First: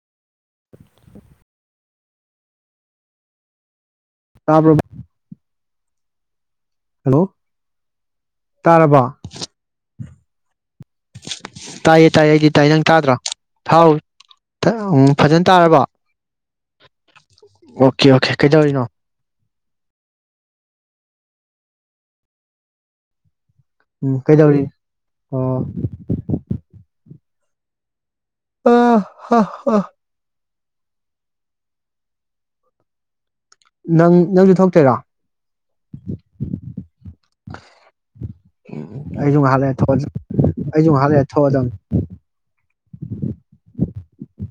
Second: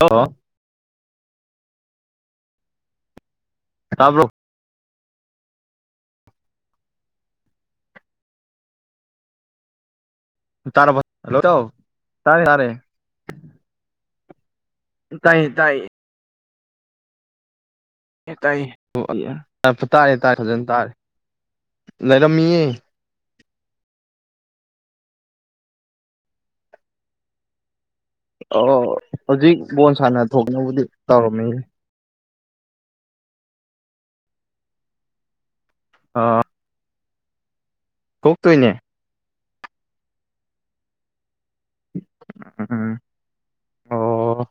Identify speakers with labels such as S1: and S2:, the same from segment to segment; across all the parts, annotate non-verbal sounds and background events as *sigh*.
S1: Hello
S2: *inaudible*
S1: ꯇꯥꯕ꯭ꯔꯣ
S2: ꯇꯥꯕ꯭ꯔ ꯕꯥꯏ ꯍꯜꯂꯣ ꯇꯥꯔꯕ
S1: ꯇꯥꯔꯕꯣ ꯍꯜꯂꯣ ꯏꯇꯥꯎ
S2: ꯇꯥꯏꯌꯦ ꯇꯥꯏꯌꯦ
S1: ꯇꯥꯔꯦ
S2: ꯑꯩꯗꯤ
S1: ꯇꯥꯔꯦ
S2: ꯇꯥꯏ ꯅꯪ ꯇꯥꯗ꯭ꯔꯣ ꯊꯥꯎ ꯎ ꯐꯖꯅ
S1: ꯇꯥꯏꯌꯦ
S2: ꯇꯥꯔꯕ *unintelligible* ꯑꯣꯀꯦ ꯀꯩꯗꯧꯔꯤꯅꯣ
S1: ꯇ ꯇꯥꯔꯦ ꯇꯥꯔꯦ ꯐꯖꯅ ꯇꯥꯔꯦ ꯂꯩꯔꯝꯃꯤꯌꯦ
S2: ꯎ ꯀꯩꯗꯧꯔꯤ ꯑꯣ
S1: ꯑ
S2: ꯍ
S1: ꯍꯧꯖꯤꯛ
S2: ꯍ
S1: ꯕꯣꯟ ꯁꯥꯅ ꯊꯣꯛꯒ ꯕꯨꯗꯤ ꯇꯧꯔꯣꯝꯃꯤ
S2: ꯅꯪ ꯅꯪꯁꯨ ꯊꯣꯛꯇꯣꯏꯔꯣ
S1: ꯑꯥ ꯊꯣꯛ ꯇꯣꯏꯅꯦ
S2: ꯑꯩꯁꯨ ꯉꯥꯏꯍꯛ ꯂꯩꯔ ꯊꯣꯛ ꯑꯩꯁꯨ ꯉꯥꯏꯍꯛ ꯊꯣꯛ ꯑꯗꯝꯅꯤ
S1: ꯎꯝ ꯑꯣ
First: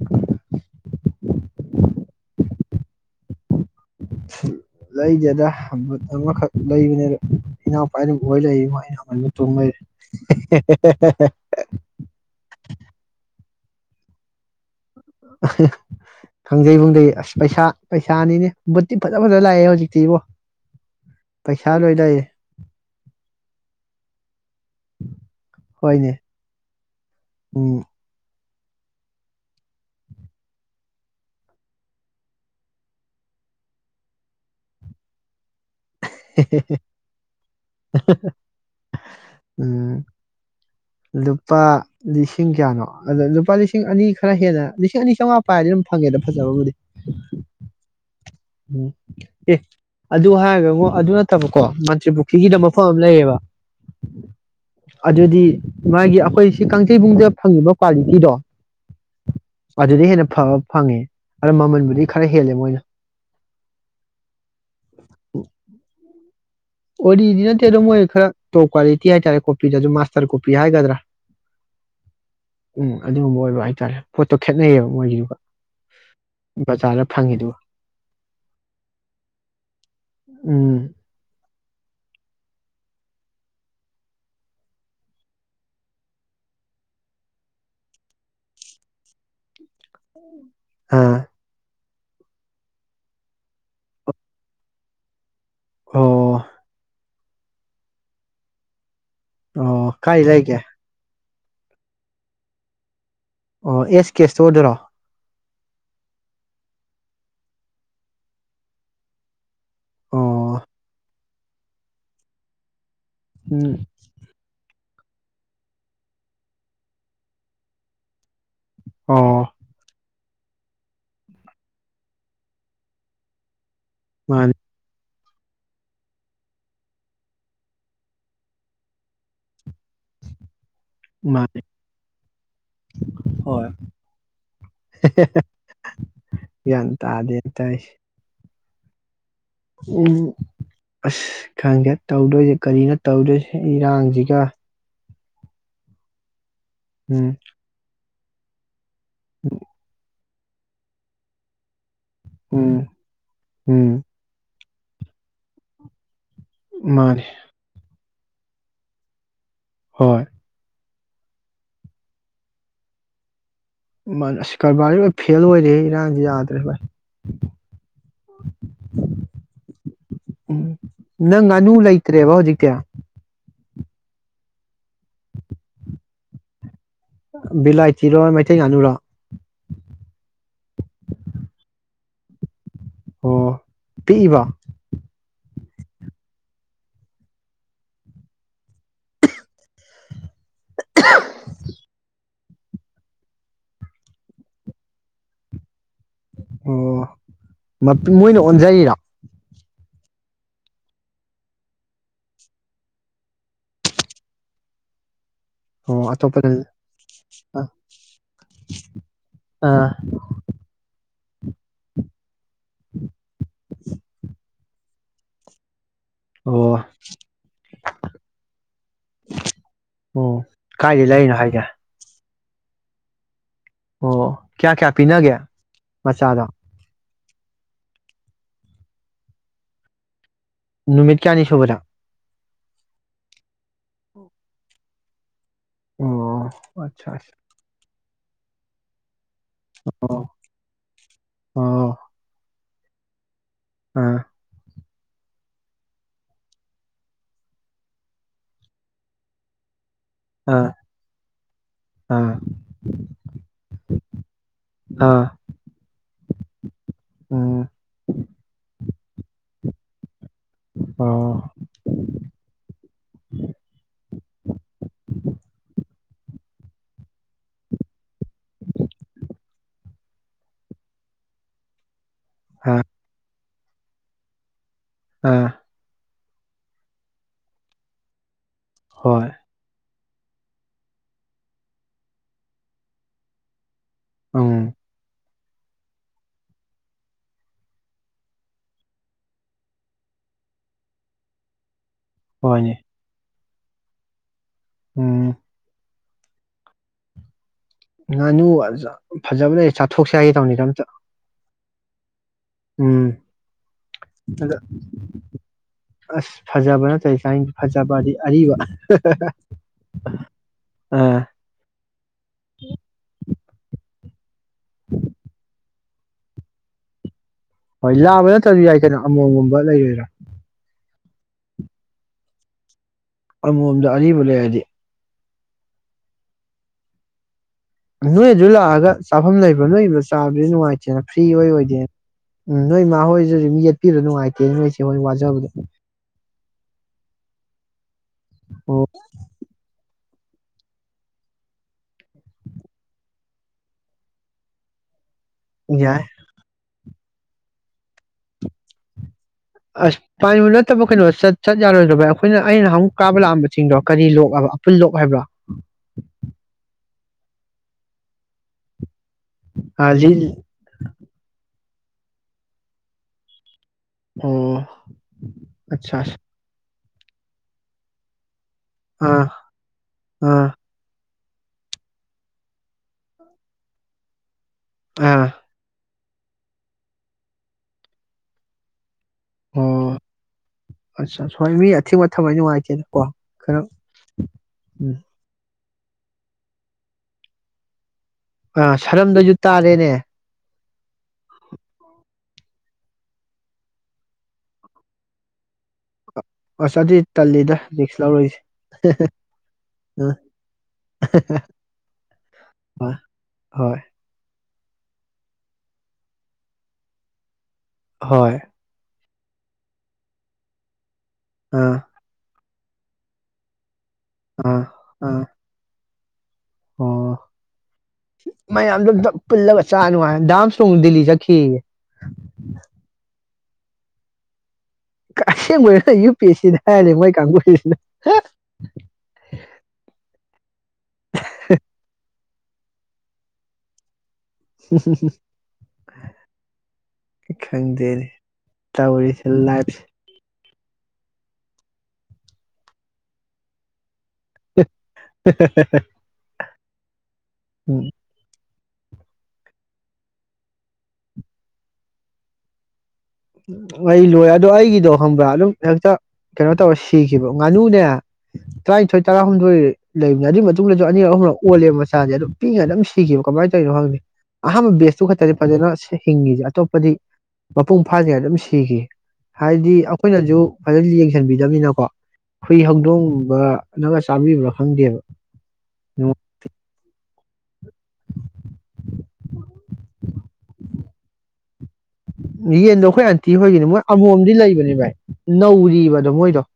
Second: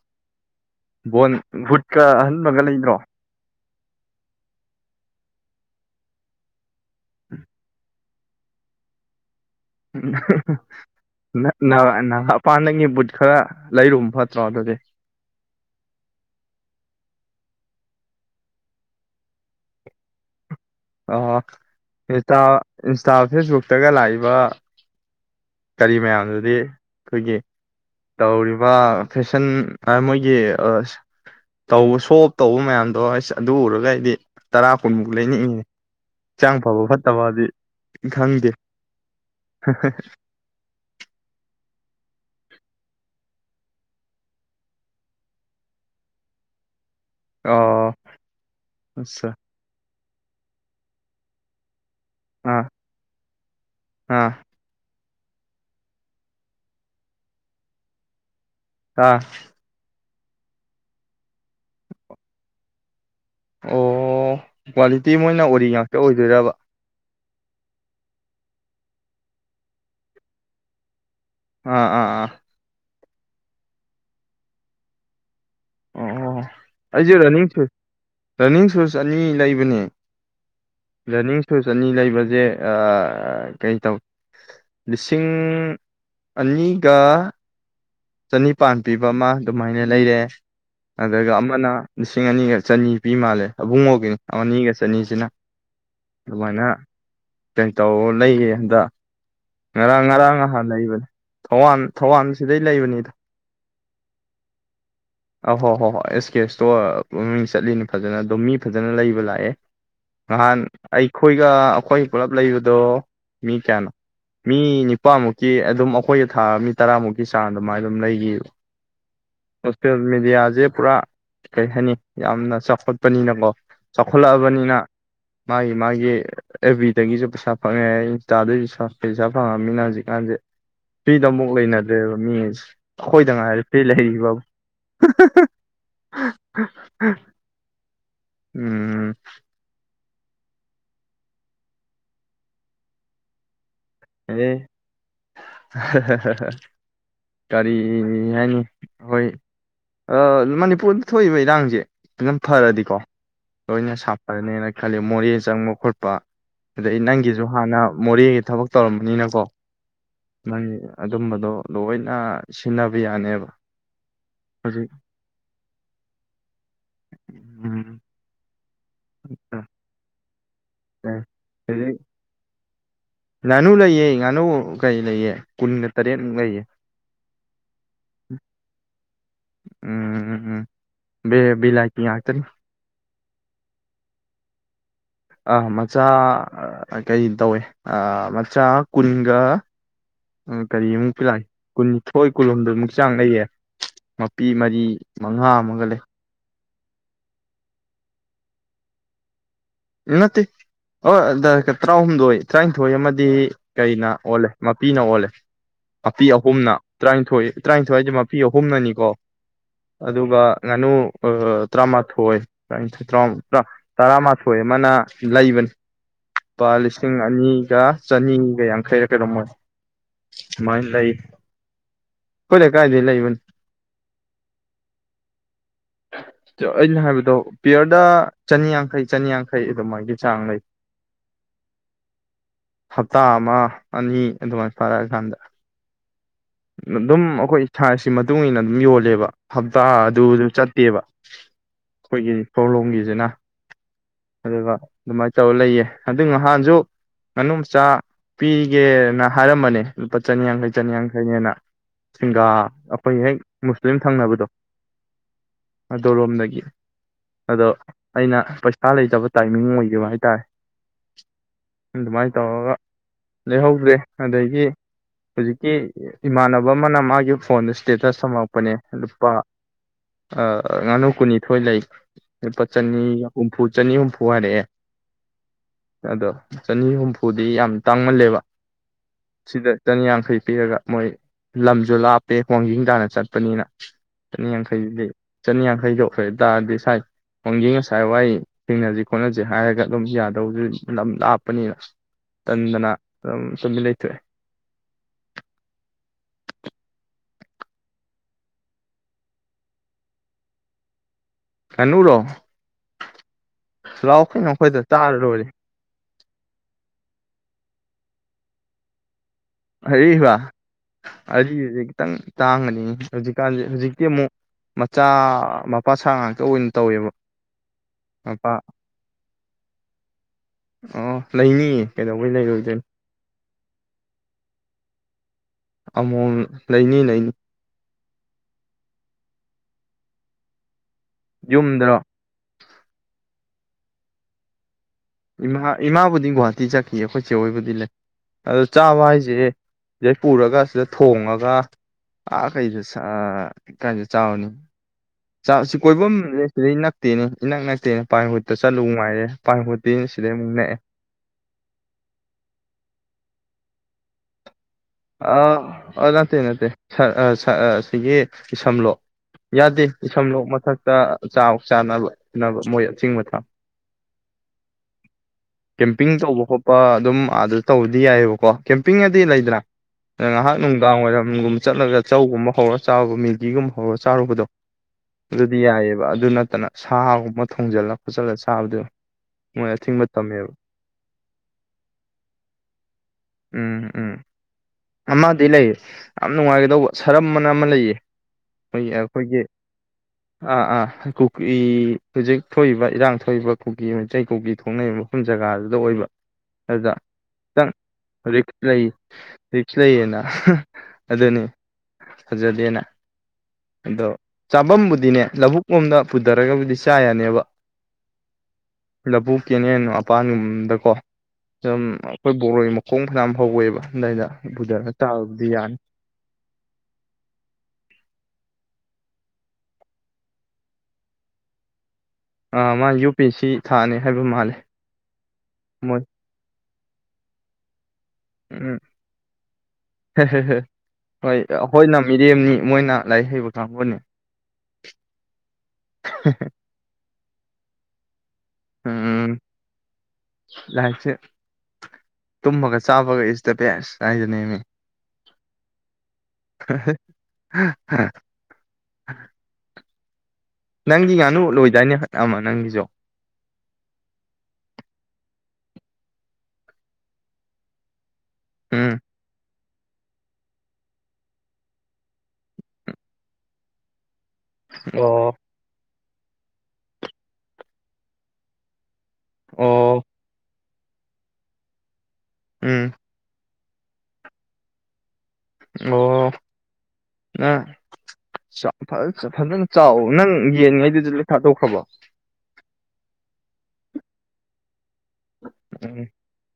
S1: ꯕꯣꯟ ꯕꯨꯠꯀ ꯑꯍꯟꯕꯒ ꯂꯩꯗ꯭ꯔꯣ
S2: ꯂꯩꯗꯦꯗ ꯕꯨꯛ ꯑꯃꯈꯛ ꯂꯩꯩꯕꯅꯦ ꯏꯅꯥꯎ ꯫꯫ ꯅꯣꯏ ꯂꯩꯔꯤ ꯑꯩꯅ *unintelligible*
S1: ꯅ ꯄꯥꯟ ꯅꯪꯒꯤ ꯕꯨꯠ ꯈꯔ ꯂꯩꯔꯨꯝꯕ ꯐꯠꯇ꯭ꯔꯣ ꯑꯗꯨꯗꯤ
S2: ꯀꯥꯡꯖꯩꯕꯨꯡꯗꯩ ꯑꯁ ꯄꯩꯁꯥ ꯄꯩꯁꯥꯅꯤꯅꯦ ꯕꯨꯠꯇꯤ ꯐꯖ ꯐꯖ ꯂꯥꯛꯑꯦ ꯍꯧꯖꯤꯛꯇꯤꯕꯣ
S1: ꯑꯣ
S2: ꯄꯩꯁꯥ ꯂꯣꯏ ꯂꯩꯔꯦ
S1: ꯏꯟꯁꯇꯥ ꯐꯦꯁꯕꯨꯛꯇꯒ ꯂꯥꯏꯕ ꯕꯥ ꯀꯔꯤ
S2: ꯍꯣꯏꯅꯦ
S1: ꯃꯌꯥꯝꯗꯨꯗꯤ ꯑꯩꯈꯣꯏꯒꯤ
S2: ꯎꯝ
S1: ꯇꯧꯔꯤꯕ ꯐꯦꯁꯟ ꯃꯣꯏꯒꯤ ꯇꯧꯕ ꯁꯣꯞ ꯇꯧꯕ ꯃꯌꯥꯝꯗꯣ ꯑꯁ ꯑꯗꯨ ꯎꯔꯒ ꯑꯩꯗꯤ ꯇꯔꯥ ꯀꯨꯟꯃꯨꯛ ꯂꯩꯅꯤꯡꯅꯤꯡꯉꯦ ꯍꯛꯆꯥꯡ ꯐꯕ ꯐꯠꯇꯕꯗꯤ ꯈꯪꯗꯦ
S2: ꯎꯝ ꯂꯨꯄꯥ ꯂꯤꯁꯤꯡ ꯀꯌꯥꯅꯣ ꯑꯗꯣ ꯂꯨꯄꯥ ꯂꯤꯁꯤꯡ ꯑꯅꯤ ꯈꯔ ꯍꯦꯟꯅ ꯂꯤꯁꯤꯡ ꯑꯅꯤ ꯆꯥꯝꯃꯉꯥ ꯄꯥꯏꯔꯗꯤ ꯑꯗꯨꯝ ꯐꯪꯉꯦꯗ ꯐꯖꯕꯕꯨꯗꯤ
S1: ꯑꯣ
S2: ꯎꯝ
S1: ꯑꯆꯥ
S2: ꯑꯦ ꯑꯗꯨ ꯍꯥꯏꯔꯒ ꯑꯗꯨ ꯅꯠꯇꯕꯀꯣ ꯇ꯭ꯔꯤꯄꯨ꯭ꯀꯤꯒꯤꯗ
S1: ꯑꯥ
S2: ꯃꯐꯝ ꯑꯃ ꯂꯩꯌꯦꯕ
S1: ꯑꯥ
S2: ꯑꯗꯨꯗꯤ ꯃꯥꯒꯤ ꯑꯩꯈꯣꯏ ꯁꯤ ꯀꯥꯡꯖꯩꯕꯨꯡꯗ ꯐꯪꯉꯤꯕ ꯀ꯭ꯋꯥꯂꯤꯇꯤꯗꯣ
S1: ꯑꯥ꯫
S2: ꯑꯗꯨꯗꯩ ꯍꯦꯟꯅ ꯐꯕ ꯐꯪꯉꯦ ꯑꯗꯣ ꯃꯃꯜꯕꯨꯗꯤ ꯈꯔ ꯍꯦꯜꯂꯦ ꯃꯣꯏꯅ꯫
S1: ꯑꯣ ꯀ꯭ꯋꯥꯂꯤꯇꯤ ꯃꯣꯏꯅ ꯑꯔꯤ ꯉꯥꯛꯇ ꯑꯣꯏꯗꯣꯏꯔꯥꯕ?
S2: ꯑꯣꯔꯤꯗꯤ ꯅꯠꯇꯦ ꯑꯗꯣ ꯃꯣꯏ ꯈꯔ ꯇꯣꯞ ꯀ꯭ꯋꯥꯂꯤꯇꯤ ꯍꯥꯏꯇꯥꯔꯦ ꯀꯣꯄꯤꯗꯖꯨ ꯃꯥꯁꯇꯔ ꯀꯣꯄꯤ ꯍꯥꯏꯒꯗ꯭ꯔꯥ꯫
S1: ꯑꯥ ꯑꯥ ꯑꯥ꯫
S2: ꯎꯝ ꯑꯗꯨꯒꯨꯝꯕ ꯑꯣꯏꯕ ꯍꯥꯏꯇꯥꯔꯦ ꯄꯣꯠꯇꯣ ꯈꯦꯠꯅꯩꯌꯦꯕ ꯃꯣꯏꯒꯤꯗꯨꯒ꯫
S1: ꯑꯣ ꯑꯣ
S2: ꯕꯖꯥꯔꯗ
S1: ꯑꯩꯖꯦ ꯔꯟꯅꯤꯡ
S2: ꯐꯪꯉꯤꯗꯨꯒ
S1: ꯁꯨꯁ ꯔꯟꯅꯤꯡ ꯁꯨꯁ ꯑꯅꯤ ꯂꯩꯕꯅꯦ
S2: ꯎꯝ
S1: *unintelligible* ꯁꯨꯁ ꯑꯅꯤ ꯂꯩꯕꯖꯦ ꯑꯥ ꯀꯩ ꯇꯧ ꯂꯤꯁꯤꯡ ꯑꯅꯤꯒꯥ ꯆꯅꯤꯄꯥꯟ ꯄꯤꯕ ꯑꯃ ꯑꯗꯨꯃꯥꯏꯅ ꯂꯩꯔꯦ꯫
S2: ꯑꯥ
S1: ꯑꯗꯒ ꯑꯃꯅ ꯂꯤꯁꯤꯡ ꯑꯅꯤꯒ ꯆꯅꯤ ꯄꯤ ꯃꯥꯜꯂꯦ ꯑꯕꯨꯡꯉꯣꯒꯤꯅꯤ ꯑꯅꯤꯒ ꯆꯅꯤꯖꯤꯅ꯫
S2: ꯑꯣ
S1: ꯗꯨꯃꯥꯏꯅꯥ ꯀꯦꯡꯇꯧꯔ ꯂꯩꯌꯦ ꯍꯟꯗ꯫
S2: ꯑꯣ
S1: ꯉꯔꯥꯡ
S2: ꯀꯥꯏ
S1: ꯉꯔꯥꯡ
S2: ꯂꯩꯒꯦ
S1: ꯉꯍꯥꯟ ꯂꯩꯕꯅꯦ꯫ ꯊꯧꯕꯥꯟ ꯊꯧꯕꯥꯟ ꯁꯤꯗꯩ ꯂꯩꯕꯅꯤꯗ꯫
S2: ꯑꯣ ꯑꯦꯁ ꯀꯦꯁꯇ ꯑꯣꯏꯗꯣꯏꯔꯣ?
S1: ꯑ ꯍꯣꯏ ꯍꯣꯏ ꯍꯣꯏ ꯑꯦꯁ ꯀꯦ ꯁ꯭ꯇꯣꯔ ꯃꯃꯤꯡ ꯆꯠꯂꯤꯅꯤ ꯐꯖꯅ ꯑꯗꯨꯝ ꯃꯤ ꯐꯖꯅ ꯂꯩꯕ ꯂꯥꯛꯑꯦ꯫ ꯅꯍꯥꯟ
S2: ꯑꯣ
S1: ꯑꯩ ꯑꯈꯣꯏꯒ ꯑꯈꯣꯏ ꯄꯨꯜꯂꯞ ꯂꯩꯕꯗꯣ ꯃꯤ *unintelligible* ꯃꯤꯅꯤ ꯂꯨꯄꯥꯃꯨꯛꯀꯤ ꯑꯗꯨꯝ ꯑꯩꯈꯣꯏꯗ ꯊꯥ ꯃꯤ ꯇꯔꯥꯃꯨꯛꯀꯤ ꯆꯥꯡ ꯑꯗꯨꯃꯥꯏꯅ ꯑꯗꯨꯝ ꯂꯩꯈꯤꯌꯦꯕ꯫
S2: ꯑꯣ
S1: *unintelligible* ꯑꯦꯔꯤꯌꯥꯁꯦ ꯄꯨꯔꯥ ꯀꯔꯤ ꯍꯥꯏꯅꯤ ꯌꯥꯝꯅ ꯆꯥꯎꯈꯠꯄꯅꯤꯅꯀꯣ꯫
S2: ꯃꯥꯅꯤ
S1: ꯆꯥꯎꯈꯠꯂꯛꯑꯕꯅꯤꯅ ꯃꯥꯒꯤ ꯃꯥꯒꯤ ꯑꯦꯕꯤꯗꯒꯤꯁꯨ ꯄꯩꯁꯥ ꯐꯪꯉꯦ ꯏꯟꯁꯇꯥꯗꯒꯤꯁꯨ ꯄꯩꯁꯥ ꯐꯪꯉꯕꯅꯤꯅ ꯍꯧꯖꯤꯛꯀꯥꯟꯁꯦ ꯐ꯭ꯔꯤꯗ ꯑꯃꯨꯛ
S2: ꯃꯥꯅꯤ
S1: ꯂꯩꯅꯗ꯭ꯔꯦꯕ ꯃꯤꯁꯦ ꯑꯩꯈꯣꯏꯗ ꯉꯥꯏꯔꯦ
S2: ꯍꯣꯏ
S1: ꯐ꯭ꯔꯤ ꯂꯩꯔꯤ
S2: ꯒ꯭ꯌꯥꯟ ꯇꯥꯗꯦ ꯇꯥꯏꯁꯦ
S1: *unintelligible* ꯎꯝ
S2: ꯎꯝ ꯑꯁ ꯈꯪꯒꯦ ꯇꯧꯗꯣꯏꯁꯦ ꯀꯔꯤꯅꯣ ꯇꯧꯗꯣꯏꯁꯦ ꯏꯔꯥꯡꯁꯤꯒ
S1: ꯑꯦ *unintelligible*
S2: ꯎꯝ
S1: ꯀꯔꯤ *unintelligible* ꯍꯣꯏ ꯑꯥ ꯃꯅꯤꯄꯨꯔꯗ ꯊꯣꯛꯏꯕ ꯏꯔꯥꯡꯁꯦ ꯑꯗꯨꯝ
S2: ꯎꯝ
S1: ꯐꯔꯗꯤꯀꯣ
S2: ꯎꯝ
S1: ꯂꯣꯏꯅ ꯁꯥꯐꯔꯅꯤꯅ ꯈꯜꯂꯦ ꯃꯣꯔꯦ ꯆꯪꯕ ꯈꯣꯠꯄ ꯑꯗꯩ
S2: ꯃꯥꯅꯦ
S1: ꯅꯪꯒꯤꯁꯨ ꯍꯥꯟꯅ ꯃꯣꯔꯦꯒꯤ ꯊꯕꯛ ꯇꯧꯔꯝꯕꯅꯤꯅꯀꯣ
S2: ꯍꯣꯏ
S1: *inaudible* ꯑꯗꯨꯝꯕꯗꯣ ꯂꯣꯏꯅ ꯁꯤꯟꯅꯕ ꯌꯥꯅꯦꯕ꯫
S2: *unintelligible*
S1: ꯍꯧꯖꯤꯛ
S2: ꯀꯔꯕꯥꯔ ꯂꯣꯏ ꯐꯦꯜ ꯑꯣꯏꯔꯦ ꯏꯔꯥꯡꯗꯤ ꯌꯥꯗ꯭ꯔꯦ ꯚꯥꯏ꯫
S1: ꯎꯝ *inaudible*
S2: ꯎꯝ ꯅꯪ ꯉꯥꯅꯨ
S1: ꯍꯧꯖꯤꯛ
S2: ꯂꯩꯇ꯭ꯔꯦꯕ ꯍꯧꯖꯤꯛꯇꯤ
S1: ꯉꯥꯅꯨ ꯂꯩꯌꯦ ꯉꯥꯅꯨ ꯀꯩ ꯂꯩꯌꯦ ꯀꯨꯟꯒ ꯇꯔꯦꯠꯃꯨꯛ ꯂꯩꯌꯦ꯫
S2: ꯕꯤꯂꯥꯏꯇꯤꯔꯣ ꯃꯩꯇꯩ ꯉꯅꯨꯔꯣ
S1: ꯎꯝ ꯎ ꯎꯝ ꯕꯤꯂꯥꯏꯇꯤ ꯉꯥꯛꯇꯅꯤ꯫
S2: ꯑꯣ ꯄꯤꯛꯏꯕ
S1: ꯑ ꯃꯆꯥ ꯀꯩ ꯇꯧꯋꯦ ꯃꯆꯥ ꯀꯨꯟꯒ ꯎꯝ ꯀꯔꯤꯃꯨꯛꯀꯤ ꯂꯥꯛꯏ ꯀꯨꯟꯅꯤꯊꯣꯏ ꯀꯨꯟꯍꯨꯝꯗꯣꯏꯃꯨꯛ ꯆꯥꯡ ꯂꯩꯌꯦ ꯃꯄꯤ ꯃꯔꯤ ꯃꯉꯥ ꯑꯃꯒ ꯂꯩ꯫
S2: ꯑꯣ ꯃꯇꯨ ꯃꯣꯏꯅ ꯑꯣꯟꯖꯔꯤꯔ꯫
S1: ꯅꯠꯇꯦ ꯑꯣ ꯗꯥ ꯇꯔꯥꯍꯨꯝꯗꯣꯏ ꯇꯔꯥꯅꯤꯊꯣꯏ ꯑꯃꯗꯤ ꯀꯩꯅ ꯑꯣꯜꯂꯦ ꯃꯄꯤꯅ ꯑꯣꯜꯂꯦ꯫
S2: ꯑꯣ
S1: ꯃꯄꯤ
S2: ꯑꯇꯣꯞꯄꯗ
S1: ꯑꯍꯨꯝꯅ ꯇꯔꯥꯅꯤꯊꯣꯏ ꯇꯔꯥꯅꯤꯊꯣꯏ ꯍꯥꯏꯁꯦ ꯃꯄꯤ ꯑꯍꯨꯝꯅꯅꯤꯀꯣ
S2: ꯑꯥ ꯑꯣ
S1: ꯑꯗꯨꯒ ꯉꯥꯅꯨ ꯍꯣꯏ ꯍꯣꯏ ꯇꯔꯥꯃꯥꯊꯣꯏ ꯇꯔꯥꯅꯤꯊꯣꯏ *unintelligible* ꯑꯥ ꯇꯔꯥꯃꯊꯣꯏ *unintelligible* ꯑꯃꯅ ꯂꯩꯕꯅꯦ꯫ ꯂꯨꯄꯥ ꯂꯤꯁꯤꯡ ꯑꯅꯤꯒ ꯆꯅꯤꯒ ꯌꯥꯡꯈꯩꯔ ꯀꯩꯅꯣꯝ ꯑꯣꯏ
S2: ꯑꯣ
S1: ꯁꯨꯃꯥꯏꯅ ꯂꯩ꯫
S2: ꯀꯥꯏꯗꯩ ꯂꯩꯔꯤꯅꯣ ꯍꯥꯏꯁꯦ
S1: ꯑꯩꯈꯣꯏ ꯂꯩꯀꯥꯏꯗꯩ ꯂꯩꯕꯅꯦ꯫
S2: ꯑꯣ ꯀꯌꯥ ꯀꯌꯥ ꯄꯤꯅꯒꯦ ꯃꯆꯥꯗꯣ
S1: ꯑꯗꯣ ꯄꯤꯌꯔꯗ ꯆꯅꯤꯌꯥꯡꯈꯩ ꯆꯅꯤꯌꯥꯡꯈꯩ ꯑꯗꯨꯃꯥꯥꯏꯗꯤ
S2: ꯅꯨꯃꯤꯠ ꯀꯌꯥꯅꯤ ꯁꯨꯕꯗ
S1: ꯍꯞꯇꯥ ꯑꯃ ꯑꯅꯤ ꯑꯗꯨꯃꯥꯏꯅ ꯐꯥꯔꯛꯑꯀꯥꯟꯗ꯫
S2: ꯑꯣ ꯑꯠꯆꯥ
S1: ꯑꯗꯨꯝ
S2: ꯑꯠꯆꯥ
S1: ꯑꯩꯈꯣꯏ ꯁꯥꯏꯁ ꯃꯇꯨꯡ ꯏꯟꯅ ꯑꯗꯨꯝ ꯌꯣꯜꯂꯦꯕ ꯍꯞꯇꯥ
S2: ꯑꯣ
S1: ꯑꯗꯨ ꯑꯗꯨ ꯆꯠꯇꯦꯕ
S2: ꯑꯣ
S1: ꯑꯩꯈꯣꯏꯒꯤ ꯊꯧꯂꯣꯝꯒꯤꯁꯤꯅ
S2: ꯑꯥ
S1: ꯑꯗꯨꯗ ꯑꯗꯨꯃꯥꯏꯅ ꯇꯧꯔꯂꯩꯌꯦ ꯑꯗꯨ ꯅꯍꯥꯟꯁꯨ ꯉꯥꯅꯨ ꯃꯆꯥ ꯄꯤꯒꯦꯅ ꯍꯥꯏꯔꯝꯕꯅꯦ ꯂꯨꯄꯥ ꯆꯅꯤꯌꯥꯡꯈꯩ
S2: ꯑꯥ
S1: ꯆꯅꯤꯌꯥꯡ *unintelligible*
S2: ꯑꯥ
S1: ꯁꯤꯡꯒꯥ ꯑꯩꯈꯣꯏ ꯍꯦꯛ ꯃꯨꯁꯂꯤꯝ ꯊꯪꯅꯕꯗꯣ
S2: ꯑꯥ
S1: ꯑꯗꯨꯗꯂꯣꯝꯗꯒꯤ
S2: ꯎꯝ
S1: ꯑꯗꯣ ꯑꯩꯅ ꯄꯩꯁꯥ ꯂꯩꯇꯕ ꯇꯥꯏꯃꯤꯡ ꯑꯣꯏꯈꯤꯕ ꯍꯥꯏꯇꯥꯔꯦ
S2: ꯑꯣ
S1: ꯑꯗꯨꯃꯥꯏꯅ ꯇꯧꯔꯒ ꯂꯩꯍꯧꯗ꯭ꯔꯦ ꯑꯗꯒꯤ ꯍꯧꯖꯤꯛꯀꯤ ꯏꯃꯥꯟꯅꯕ ꯑꯃꯅ ꯃꯥꯒꯤ ꯐꯣꯟꯗ ꯏꯁꯇꯦꯇ꯭ꯁ ꯊꯝꯃꯛꯄꯅꯦ ꯂꯨꯄꯥ ꯉꯥꯅꯨ ꯀꯨꯟꯅꯤꯊꯣꯏ ꯂꯩ ꯂꯨꯄꯥ
S2: ꯑꯥ
S1: ꯆꯥꯅꯤ ꯑꯍꯨꯝ ꯐꯨ ꯆꯅꯤꯍꯨꯝꯐꯨ ꯍꯥꯏꯔꯛꯑꯦ
S2: ꯑ
S1: ꯑꯗꯣ ꯆꯅꯤꯍꯨꯝꯐꯨꯗꯤ ꯌꯥꯝ ꯇꯥꯡꯃꯜꯂꯦꯕ
S2: ꯍꯣꯏ
S1: ꯁꯤꯗ ꯆꯅꯤꯌꯥꯡꯈꯩ ꯄꯤꯔꯒ ꯃꯣꯏ ꯂꯝꯁꯨ ꯂꯥꯞꯄꯦ ꯋꯥ꯭ꯡꯖꯤꯡ ꯇꯥꯟꯅ ꯆꯠꯄꯅꯤꯅ
S2: ꯎꯝ
S1: ꯆꯅꯤꯌꯥꯡꯈꯩ ꯂꯩ ꯆꯅꯤꯌꯥꯡꯈꯩꯗꯣ *unintelligible* ꯉꯁꯥꯏ ꯋꯥ ꯊꯦꯡꯅꯁꯤ ꯈꯣꯠꯅꯁꯤ ꯍꯥꯏꯔꯒ ꯑꯗꯨꯝ ꯌꯥꯗꯕꯁꯨ ꯑꯗꯨ ꯂꯥꯞꯄꯅꯤꯅ
S2: ꯍꯣꯏꯅꯦ
S1: ꯇꯟꯗꯅ *unintelligible* *unintelligible* ꯂꯩꯩꯇꯦ
S2: ꯎꯝ ꯉꯥꯅꯨ ꯐꯖꯕ ꯂꯩ ꯆꯥꯊꯣꯛꯁꯦ ꯍꯥꯏꯒ ꯇꯧꯅꯤꯗ ꯑꯝꯇ
S1: ꯑꯥꯅꯨꯔꯣ
S2: ꯎꯝ
S1: ꯂꯥꯎ
S2: ꯑꯗ
S1: ꯈꯣꯏꯅꯈꯣꯏꯗ ꯆꯥꯔ ꯂꯣꯏꯔꯦ
S2: ꯑꯁ ꯐꯖꯕ ꯅꯠꯇꯔꯗꯤ ꯆꯥꯅꯤꯡꯗꯦ ꯐꯖꯕꯗꯤ ꯑꯔꯤꯕ
S1: ꯑꯔꯤꯕ
S2: ꯑꯥ
S1: ꯑꯔꯤꯕꯁꯦ ꯈꯤꯇꯪ ꯇꯥꯡꯒꯅꯤꯉꯤ ꯍꯧꯖꯤꯛꯀꯥꯟꯁꯦ ꯍꯧꯖꯤꯛꯇꯤ ꯑꯃꯨꯛ ꯃꯆꯥ ꯃꯄꯥ ꯁꯥ ꯉꯥꯛꯇ ꯑꯣꯏꯅ ꯇꯧꯋꯦꯕ
S2: ꯍꯣꯏ ꯂꯥꯕ
S1: ꯃꯄꯥ
S2: ꯅꯠꯇ꯭ꯔꯁꯨ ꯌꯥꯏ ꯀꯩꯅꯣ ꯑꯃꯣꯝꯒꯨꯝꯕ ꯂꯩꯔꯣꯏꯗꯔꯥ
S1: ꯑꯣ ꯂꯩꯅꯤꯌꯦ ꯀꯩꯗꯧꯕꯩ ꯂꯩꯔꯣꯏꯗꯣꯏꯅꯤ
S2: ꯑꯃꯣꯝꯗ ꯑꯔꯤꯕ ꯂꯩꯔꯗꯤ
S1: ꯑꯃꯣꯝ ꯂꯩꯅꯤ ꯂꯩꯅꯤ
S2: ꯅꯣꯏ ꯑꯗꯨ ꯂꯥꯛꯑꯒ ꯆꯥꯐꯝ ꯂꯩꯕꯔ ꯅꯣꯏꯗꯨꯗ ꯆꯥꯕꯗꯤ ꯅꯨꯡꯉꯥꯏꯇꯦ ꯀꯩꯅꯣ ꯐ꯭ꯔꯤ ꯑꯣꯏ ꯑꯣꯏꯗꯦ
S1: ꯌꯨꯝꯗꯔꯣ
S2: ꯎꯝ ꯅꯣꯏ ꯃꯥ ꯍꯣꯏ ꯃꯤ ꯌꯦꯠꯄꯤꯔ ꯅꯨꯡꯉꯥꯏꯇꯦ ꯅꯣꯏ ꯍꯣꯏ ꯋꯥꯖꯕꯗꯣ
S1: ꯏꯃꯥ ꯏꯃꯥꯕꯨꯗꯤ ꯒꯣꯍꯥ ꯇꯤ ꯆꯠꯈꯤ ꯑꯩꯈꯣꯏ ꯍꯣꯏꯕꯨꯗꯤ ꯂꯩ ꯑꯗꯨ
S2: ꯑꯣ
S1: ꯆꯥꯕ ꯍꯥꯏꯁꯦ *unintelligible* ꯄꯨꯔꯒ ꯁꯤꯗ ꯊꯣꯡꯉꯒ ꯑꯥ ꯀꯩꯗ ꯀꯥꯏꯁꯨ ꯆꯥꯎꯔꯅꯤ ꯆꯥꯁꯤ
S2: ꯌꯥꯏ
S1: ꯀꯣꯏꯕꯝ ꯔꯦꯁꯇꯨꯔꯦꯟ ꯅꯛ *unintelligible* ꯄꯥꯏꯍꯨꯠꯇ ꯆꯠꯂꯨ ꯃꯥꯏꯔꯦ
S2: ꯑꯁ ꯄꯥꯃ ꯅꯠꯇꯕ ꯀꯩꯅꯣ ꯆꯠ ꯆꯠ ꯌꯥꯔꯣꯏꯗ꯭ꯔ ꯕꯥꯏ ꯑꯩꯈꯣꯏꯅ ꯑꯩꯅ ꯅꯍꯨꯛ ꯀꯥꯕ ꯂꯥꯛꯑꯝꯕ ꯁꯤꯡꯗꯣ ꯀꯔꯤ ꯂꯣꯛꯑꯕ
S1: ꯑ ꯅꯠꯇꯦ ꯅꯠꯇꯦ ꯑꯁꯤꯒꯤ ꯏꯁꯝꯂꯣ ꯌꯥꯗꯦ
S2: ꯑ
S1: ꯏꯁꯝ
S2: ꯂꯤ
S1: ꯂꯣꯛ ꯃꯊꯛꯇ ꯆꯥꯎ *unintelligible* ꯃꯣꯏ ꯑꯆꯤꯡꯕ *unintelligible*
S2: ꯑꯣ ꯑꯆꯥ
S1: ꯀꯦꯝꯄꯤꯡ ꯇꯧꯕ ꯈꯣꯠꯄ ꯑꯗꯨꯝ ꯑꯗꯨ ꯇꯧꯕꯗꯤ ꯌꯥꯏꯑꯕꯀꯣ ꯀꯦꯝꯄꯤꯡ ꯑꯥꯏꯗꯤ
S2: ꯑꯥ
S1: ꯂꯩꯗꯅ
S2: ꯑꯥ
S1: *unintelligible* ꯅꯨꯡꯗꯥ ꯋꯥꯏꯔꯝꯒꯨꯝꯕ ꯆꯠꯂꯒ ꯆꯧꯒꯨꯝꯕ ꯍꯧꯔ ꯆꯥꯔꯨꯕ ꯃꯤꯜꯒꯤꯒꯨꯝꯕ ꯍꯧꯔ ꯆꯥꯔꯨꯕꯗꯣ
S2: ꯑꯥ
S1: ꯑꯗꯨꯗꯤ ꯌꯥꯏꯌꯦꯕ꯫ ꯑꯗꯨ ꯅꯠꯇꯅ ꯁꯥꯒꯨꯝꯕ ꯊꯣꯡꯖꯤꯜꯂ ꯈꯣꯠꯆꯜꯂ ꯁꯥꯕꯗꯨ
S2: ꯑꯣ ꯑꯠꯁ ꯍꯣꯏ ꯃꯤ ꯑꯊꯤꯡꯕ ꯊꯝꯅꯤꯅ ꯅꯨꯡꯉꯥꯏꯇꯦꯗ ꯀꯣ ꯈꯔ
S1: ꯎꯝ ꯎꯝ
S2: ꯎꯝ
S1: *inaudible* ꯌꯥꯝ ꯅꯨꯡꯉꯥꯏꯒꯗꯧꯕ ꯁꯔꯝꯑꯅ ꯑꯃ ꯂꯩꯌꯦ
S2: ꯑ
S1: ꯑꯩꯈꯣꯏꯒꯤ
S2: ꯁꯔꯝꯗꯖꯨ
S1: ꯑꯩꯈꯣꯏꯒꯤ
S2: ꯇꯥꯔꯦꯅꯦ
S1: ꯑꯥ ꯑꯥ ꯀꯨꯀꯤ ꯍꯨꯖꯤꯛ ꯊꯣꯛꯏꯕ ꯏꯔꯥꯡ ꯊꯣꯛꯏꯕ ꯀꯨꯀꯤ ꯃꯇꯩ ꯀꯨꯀꯤ ꯊꯣꯛꯅꯩꯕ ꯃꯐꯝ ꯖꯒꯥꯗꯨꯗ ꯑꯣꯏꯕ
S2: ꯑꯁ
S1: ꯑꯗꯨꯗ
S2: ꯑꯗꯨꯗꯤ ꯇꯜꯂꯤꯗ
S1: ꯈꯤꯇꯪ
S2: ꯔꯤꯛꯁ ꯂꯧꯔꯣꯏꯁꯦ
S1: ꯔꯤꯛꯁ ꯂꯩ
S2: *unintelligible*
S1: ꯂꯩꯌꯦꯅ ꯍꯝ ꯑꯗꯨꯅꯤ ꯐꯖꯗꯦꯅ
S2: ꯍꯣꯏ ꯍꯣꯏ
S1: ꯑꯗꯣ ꯆꯥꯕꯝꯕꯨꯗꯤꯅꯦ ꯂꯧꯕꯨꯛ ꯂꯣꯝꯗ ꯄꯨꯊꯔꯒꯕꯨꯗꯤ ꯆꯥ ꯌꯥꯅꯦꯕ
S2: ꯍꯣꯏ
S1: ꯂꯕꯨꯨꯛ ꯀꯦꯅꯦꯅꯣ *unintelligible* ꯀꯣ
S2: ꯑꯥ
S1: ꯑꯗꯨꯝ ꯕꯣꯔꯣꯏ ꯃꯈꯣꯡ ꯐꯅꯥꯝ ꯍꯧꯋꯦꯕ ꯗ
S2: ꯑꯥ
S1: *unintelligible*
S2: ꯑꯥ
S1: ꯇꯥꯎꯔꯨꯕꯨꯗꯤ ꯌꯥꯅꯤ
S2: ꯑꯣ ꯃꯌꯥꯝꯗꯣ ꯄꯨꯜꯂꯒ ꯆꯥꯅꯅꯨꯡꯉ ꯗꯥꯝ ꯁꯨ ꯗꯤꯜꯂꯤ ꯆꯠꯈꯤꯒꯦ
S1: ꯄꯤꯁꯤ ꯊꯥꯅꯤ ꯍꯥꯏꯕ ꯃꯥꯜꯂꯦ
S2: ꯑꯁꯦꯡꯕꯩꯔꯣ
S1: ꯃꯣꯏ
S2: ꯌꯨ ꯄꯤ ꯑꯦꯁꯁꯤꯗ ꯍꯅꯦ ꯃꯣꯏ ꯀꯥꯡꯕꯨ *unintelligible*
S1: ꯎꯝ ꯍꯦ ꯍꯦ ꯍꯦ ꯍꯣꯏ ꯑꯈꯣꯏꯅ ꯃꯤꯔꯦꯝꯅꯤ ꯃꯣꯏꯅ ꯂꯥꯏꯔꯤꯛ ꯍꯩꯕ ꯀꯥꯡꯕꯨꯅꯦ
S2: *unintelligible* ꯈꯪꯗꯦꯅꯦ ꯇꯧꯔꯤꯁꯦ ꯂꯥꯏꯞꯁꯦ
S1: ꯂꯥꯏꯞꯁꯦ ꯇꯨꯝꯃꯒ ꯆꯥꯕꯒ ꯏꯁ ꯗ ꯕꯦꯁ ꯍꯥꯏꯖꯅꯤꯃꯤ
S2: *unintelligible* ꯎꯝ
S1: *unintelligible* ꯅꯪꯒꯤ ꯉꯥꯅꯨ ꯂꯣꯏꯗꯥꯏꯅꯦ *unintelligible* ꯅꯪꯒꯤꯁꯨꯣ
S2: ꯑꯩ ꯂꯣꯏ ꯑꯗꯣ ꯑꯩꯒꯤꯗꯣ ꯍꯪꯕ꯭ꯔꯥ ꯑꯗꯨꯝ ꯍꯦꯛꯇ ꯀꯩꯅꯣ ꯇꯧꯔ ꯁꯤꯈꯤꯕ ꯉꯥꯅꯨꯅꯦ
S1: ꯎꯝ
S2: ꯇꯔꯥꯅꯤꯊꯣꯏ ꯇꯔꯥꯍꯨꯝꯗꯣꯏ ꯂꯩꯕꯅꯦ ꯑꯗꯨꯒꯤ ꯃꯇꯨꯡꯗꯁꯨ ꯑꯅꯤꯔꯛ ꯑꯍꯨꯝꯂꯛ ꯑꯣꯜꯂꯦꯕ ꯃꯆꯥꯁꯦ ꯑꯗꯨꯝ ꯄꯤꯉ ꯑꯗꯨꯝ ꯁꯤꯈꯤꯕ ꯀꯃꯥꯏꯅ ꯇꯧꯔꯤꯅꯣ ꯍꯪꯉꯦ ꯑꯍꯥꯟꯕ ꯕꯦꯁꯇꯣ
S1: ꯑꯣ
S2: ꯈꯛꯇꯅꯦ *unintelligible* ꯍꯤꯡꯉꯤꯁꯦ ꯑꯇꯣꯞꯄꯗꯤ ꯃꯄꯨꯡ ꯐꯥꯖꯦ ꯑꯗꯨꯝ ꯁꯤꯈꯤ ꯍꯥꯏꯗꯤ
S1: ꯑꯣ
S2: ꯑꯩꯈꯣꯏꯅꯖꯨ ꯐꯖꯅꯖꯨ ꯌꯦꯡꯖꯟꯕꯤꯗꯝꯅꯤꯅꯀꯣ ꯍꯨꯏ
S1: ꯎꯝ
S2: ꯍꯧꯗꯣꯡꯎꯝꯕ ꯅꯒ ꯆꯥꯕꯤꯕ꯭ꯔꯥ ꯈꯪꯗꯦꯕ *unintelligible*
S1: ꯅ ꯐꯖ ꯐꯖꯅ ꯆꯥꯎ ꯅꯪ ꯌꯦꯟ ꯉꯩꯗꯨꯗꯤ ꯂꯣꯏ ꯊꯥꯗꯣꯛꯈ꯭ꯔꯕꯣ
S2: ꯌꯦꯟꯗꯣ ꯑꯩꯈꯣꯏ ꯑꯟꯇꯤ ꯍꯣꯏꯒꯤꯅꯤ ꯃꯣꯏ ꯑꯃꯣꯝꯗꯤ ꯂꯩꯕꯅꯤ ꯚꯥꯏ
S1: ꯎꯝ
S2: ꯅꯧꯔꯤꯕꯗꯣ ꯃꯣꯏꯗꯣ *inaudible*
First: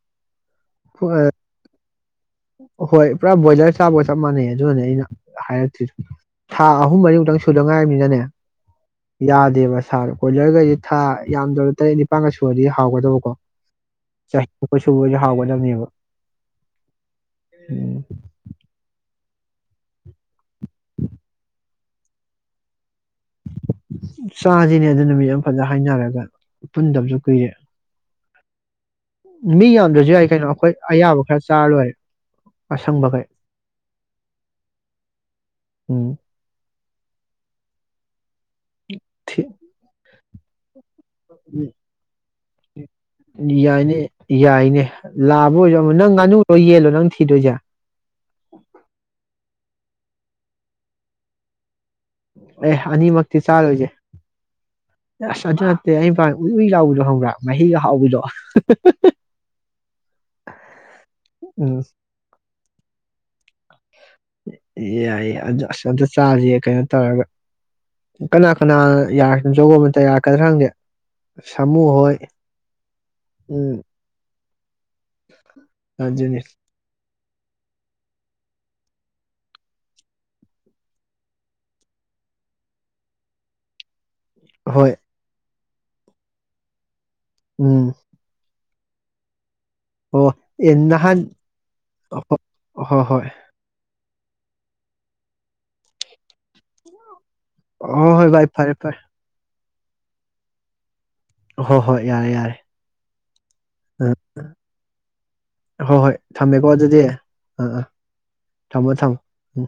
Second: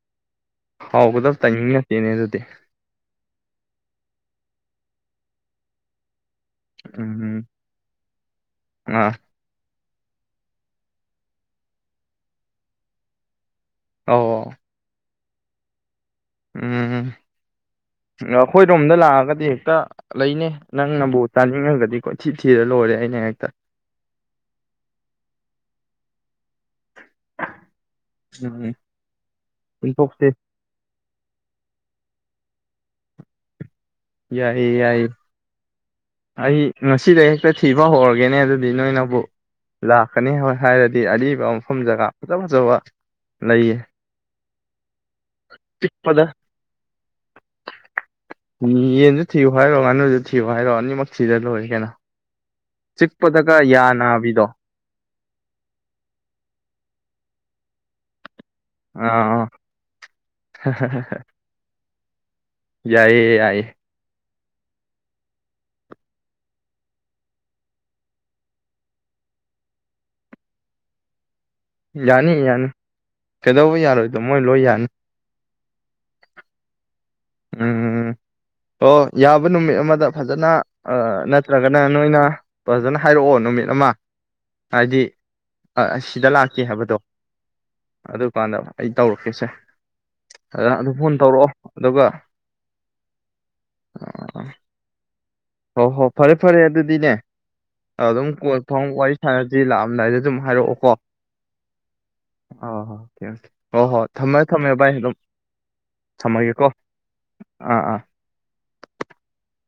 S1: ꯍꯥꯎꯒꯗꯕ ꯇꯥꯏꯃꯤꯡ ꯅꯠꯇꯦꯅꯦ ꯑꯗꯨꯗꯤ
S2: ꯍꯣꯏ ꯄꯨꯔꯥ ꯕꯣꯢꯂ꯭ꯔ ꯆꯥꯕꯒ ꯆꯞ ꯃꯥꯅꯩ꯫ ꯑꯗꯨꯅꯅꯦ ꯑꯩꯅ ꯍꯥꯏꯔꯛꯇ꯭ꯔꯤꯗꯣ ꯊꯥ ꯑꯍꯨꯝ
S1: ꯎꯝ
S2: ꯃꯔꯤꯃꯨꯛꯇꯪ ꯁꯨꯗꯉꯥꯏꯃꯤꯅꯅꯦ
S1: ꯑꯥ
S2: ꯌꯥꯗꯦꯕꯁ ꯀꯣꯏꯂꯔꯒꯩꯗꯤ ꯊꯥ ꯌꯥꯝꯗ꯭ꯔꯕ ꯇꯔꯦꯠ ꯅꯤꯄꯜꯒ ꯁꯨꯔꯗꯤ ꯍꯥꯎꯒꯗꯕꯀꯣ ꯌꯥꯏ
S1: ꯑꯧ
S2: ꯑꯈꯣꯏ ꯁꯨꯕ ꯌꯥꯏ ꯍꯥꯎꯒꯗꯅꯦꯕ
S1: ꯎꯝ ꯑꯩꯈꯣꯏ ꯔꯣꯝꯗ ꯂꯥꯛꯑꯒ ꯍꯦꯛꯇ ꯂꯩꯅꯦ ꯅꯪꯅꯕꯨ ꯆꯥꯅꯤꯡꯉꯒꯗꯤ ꯀꯣꯏ ꯊꯤ ꯊꯤꯔ ꯂꯣꯏꯔꯦ ꯑꯩ
S2: ꯆꯥꯁꯤꯅꯦ ꯑꯗꯨ ꯅꯨꯃꯤꯠ ꯌꯥꯝ ꯐꯖꯅ ꯍꯥꯏꯅꯔꯒ ꯄꯨꯟꯗꯕꯁꯨ ꯀꯨꯏꯔꯦ
S1: ꯎꯝ
S2: ꯃꯤ ꯌꯥꯝꯗ꯭ꯔꯁꯨ
S1: ꯄꯨꯟꯊꯣꯛꯁꯦ
S2: ꯌꯥꯏ ꯀꯩꯅꯣ ꯑꯩꯈꯣꯏ ꯑꯌꯥꯕ ꯈꯔ ꯆꯥꯔ ꯂꯣꯏꯦ ꯑꯁꯪꯕꯒꯩ
S1: ꯌꯥꯏ ꯌꯥꯏ ꯑꯩ ꯉꯁꯤꯗ ꯍꯦꯛꯇ ꯊꯤꯕ ꯍꯧꯔꯒꯦꯅꯦ ꯑꯗꯨ ꯕꯤꯅꯣ ꯅꯕꯨ ꯂ ꯀꯅꯤ ꯍꯣꯏ ꯍꯥꯏꯗꯤ ꯍꯥꯏ ꯑꯔꯤꯕ ꯃꯐꯝ ꯖꯒꯥ ꯐꯖ ꯐꯖꯕ ꯂꯩꯌꯦ
S2: ꯌꯥꯏꯅꯦ ꯌꯥꯏꯅꯦ ꯂꯥꯛꯕ ꯑꯣꯏꯔꯣꯝꯨꯣ ꯅꯪ ꯉꯥꯅꯨꯨꯔꯣ ꯌꯦꯜꯂꯣ ꯅꯪ ꯊꯤꯗꯣꯏꯁꯦ
S1: ꯅꯩꯅꯗꯨ ꯊꯤꯌꯣ ꯍꯥꯏꯔꯣ ꯑꯅꯤꯃꯛ ꯊꯤꯔ ꯂꯣꯏꯔꯦ ꯀꯩꯅꯣ
S2: ꯑꯦ ꯑꯅꯤꯃꯛꯇꯤ
S1: ꯆꯤꯛꯄꯗꯒ ꯌꯥ
S2: ꯆꯥꯔꯣꯏꯁꯦ
S1: ꯅꯥꯕꯤꯗꯣ
S2: ꯑꯁ ꯑꯗꯨ ꯅꯠꯇꯦ ꯑꯩ ꯄꯥꯝ ꯎꯏ ꯎꯏ ꯂꯥꯎꯕꯗꯣ ꯍꯪꯕ꯭ꯔꯥ ꯃꯍꯤꯒ ꯍꯥꯎꯕꯤꯗꯣ
S1: ꯑꯥ ꯍꯥꯍꯥꯍꯥꯍꯥ
S2: ꯎꯝ
S1: ꯌꯥꯏꯌꯦ ꯌꯥꯏ
S2: ꯌꯥꯏꯑꯦ ꯑꯗꯣ ꯑꯁ ꯑꯝꯇ ꯆꯥꯁꯤꯌꯦ ꯀꯩꯅꯣ ꯇꯧꯔꯒ ꯀꯅꯥ ꯀꯅꯥ ꯌꯥ ꯖꯒꯣ ꯑꯃꯇ ꯌꯥꯔꯛꯀꯗ꯭ꯔ ꯈꯪꯗꯦ ꯁꯥꯃꯨ ꯍꯣꯏ
S1: ꯌꯥꯅꯤ ꯌꯥꯅꯤ ꯀꯩꯗꯧꯕ
S2: ꯎꯝ
S1: ꯌꯥꯔꯣꯏꯗ ꯃꯣꯏ ꯂꯣꯏ ꯌꯥꯅꯤ
S2: *unintelligible*
S1: ꯎꯝ ꯑꯣ ꯌꯥꯕ ꯅꯨꯃꯤꯠ ꯑꯃꯗ ꯐꯖꯅ ꯑ ꯅꯠꯇ꯭ꯔꯒꯅ ꯅꯣꯏꯅ ꯐꯖꯅ ꯍꯥꯏꯔꯛꯑꯣ ꯅꯨꯃꯤꯠ ꯑꯃ
S2: ꯍꯣꯏ
S1: ꯍꯥꯏꯗꯤ ꯑꯥ ꯑꯁꯤꯗ ꯂꯥꯛꯀꯦ ꯍꯥꯏꯕꯗꯣ
S2: ꯎꯝ
S1: ꯑꯗꯨ ꯄꯥꯟꯅꯧ ꯑꯩ ꯇꯧꯔꯛꯀꯦꯁꯦ꯫
S2: ꯑꯣ
S1: ꯑꯌꯥ ꯑꯗꯨ ꯐꯣꯟ ꯇꯧꯔꯛꯑꯣ ꯑꯗꯨꯒ
S2: ꯍꯣ ꯍꯣꯏ
S1: ꯍꯣ ꯍꯣ ꯐꯔꯦ ꯐꯔꯦ ꯑꯗꯨꯗꯤꯅꯦ
S2: ꯍꯣꯏ
S1: ꯑꯗꯨꯝ
S2: ꯍꯣꯏ ꯚꯥꯏ ꯐꯔꯦ
S1: *unintelligible*
S2: ꯐꯔꯦ
S1: ꯋꯥꯔꯤ ꯁꯟꯅ ꯁꯤ ꯂꯥꯛꯑꯝꯗꯥꯏꯗ ꯑꯗꯨꯝ ꯍꯥꯏꯔꯛꯑꯣꯀꯣ꯫
S2: ꯍꯣꯏ ꯍꯣꯏ ꯌꯥꯔꯦ ꯌꯥꯔꯦ꯫
S1: ꯀꯌꯥ
S2: ꯑꯝ ꯍꯣꯏ ꯍꯣꯏ
S1: ꯊꯝꯃꯒꯦꯀꯣ
S2: ꯊꯝꯃꯦꯀꯣ ꯑꯗꯨꯗꯤ ꯑꯥ ꯑꯥ ꯊꯝꯃꯣ ꯊꯝꯃꯣ ꯎꯝ꯫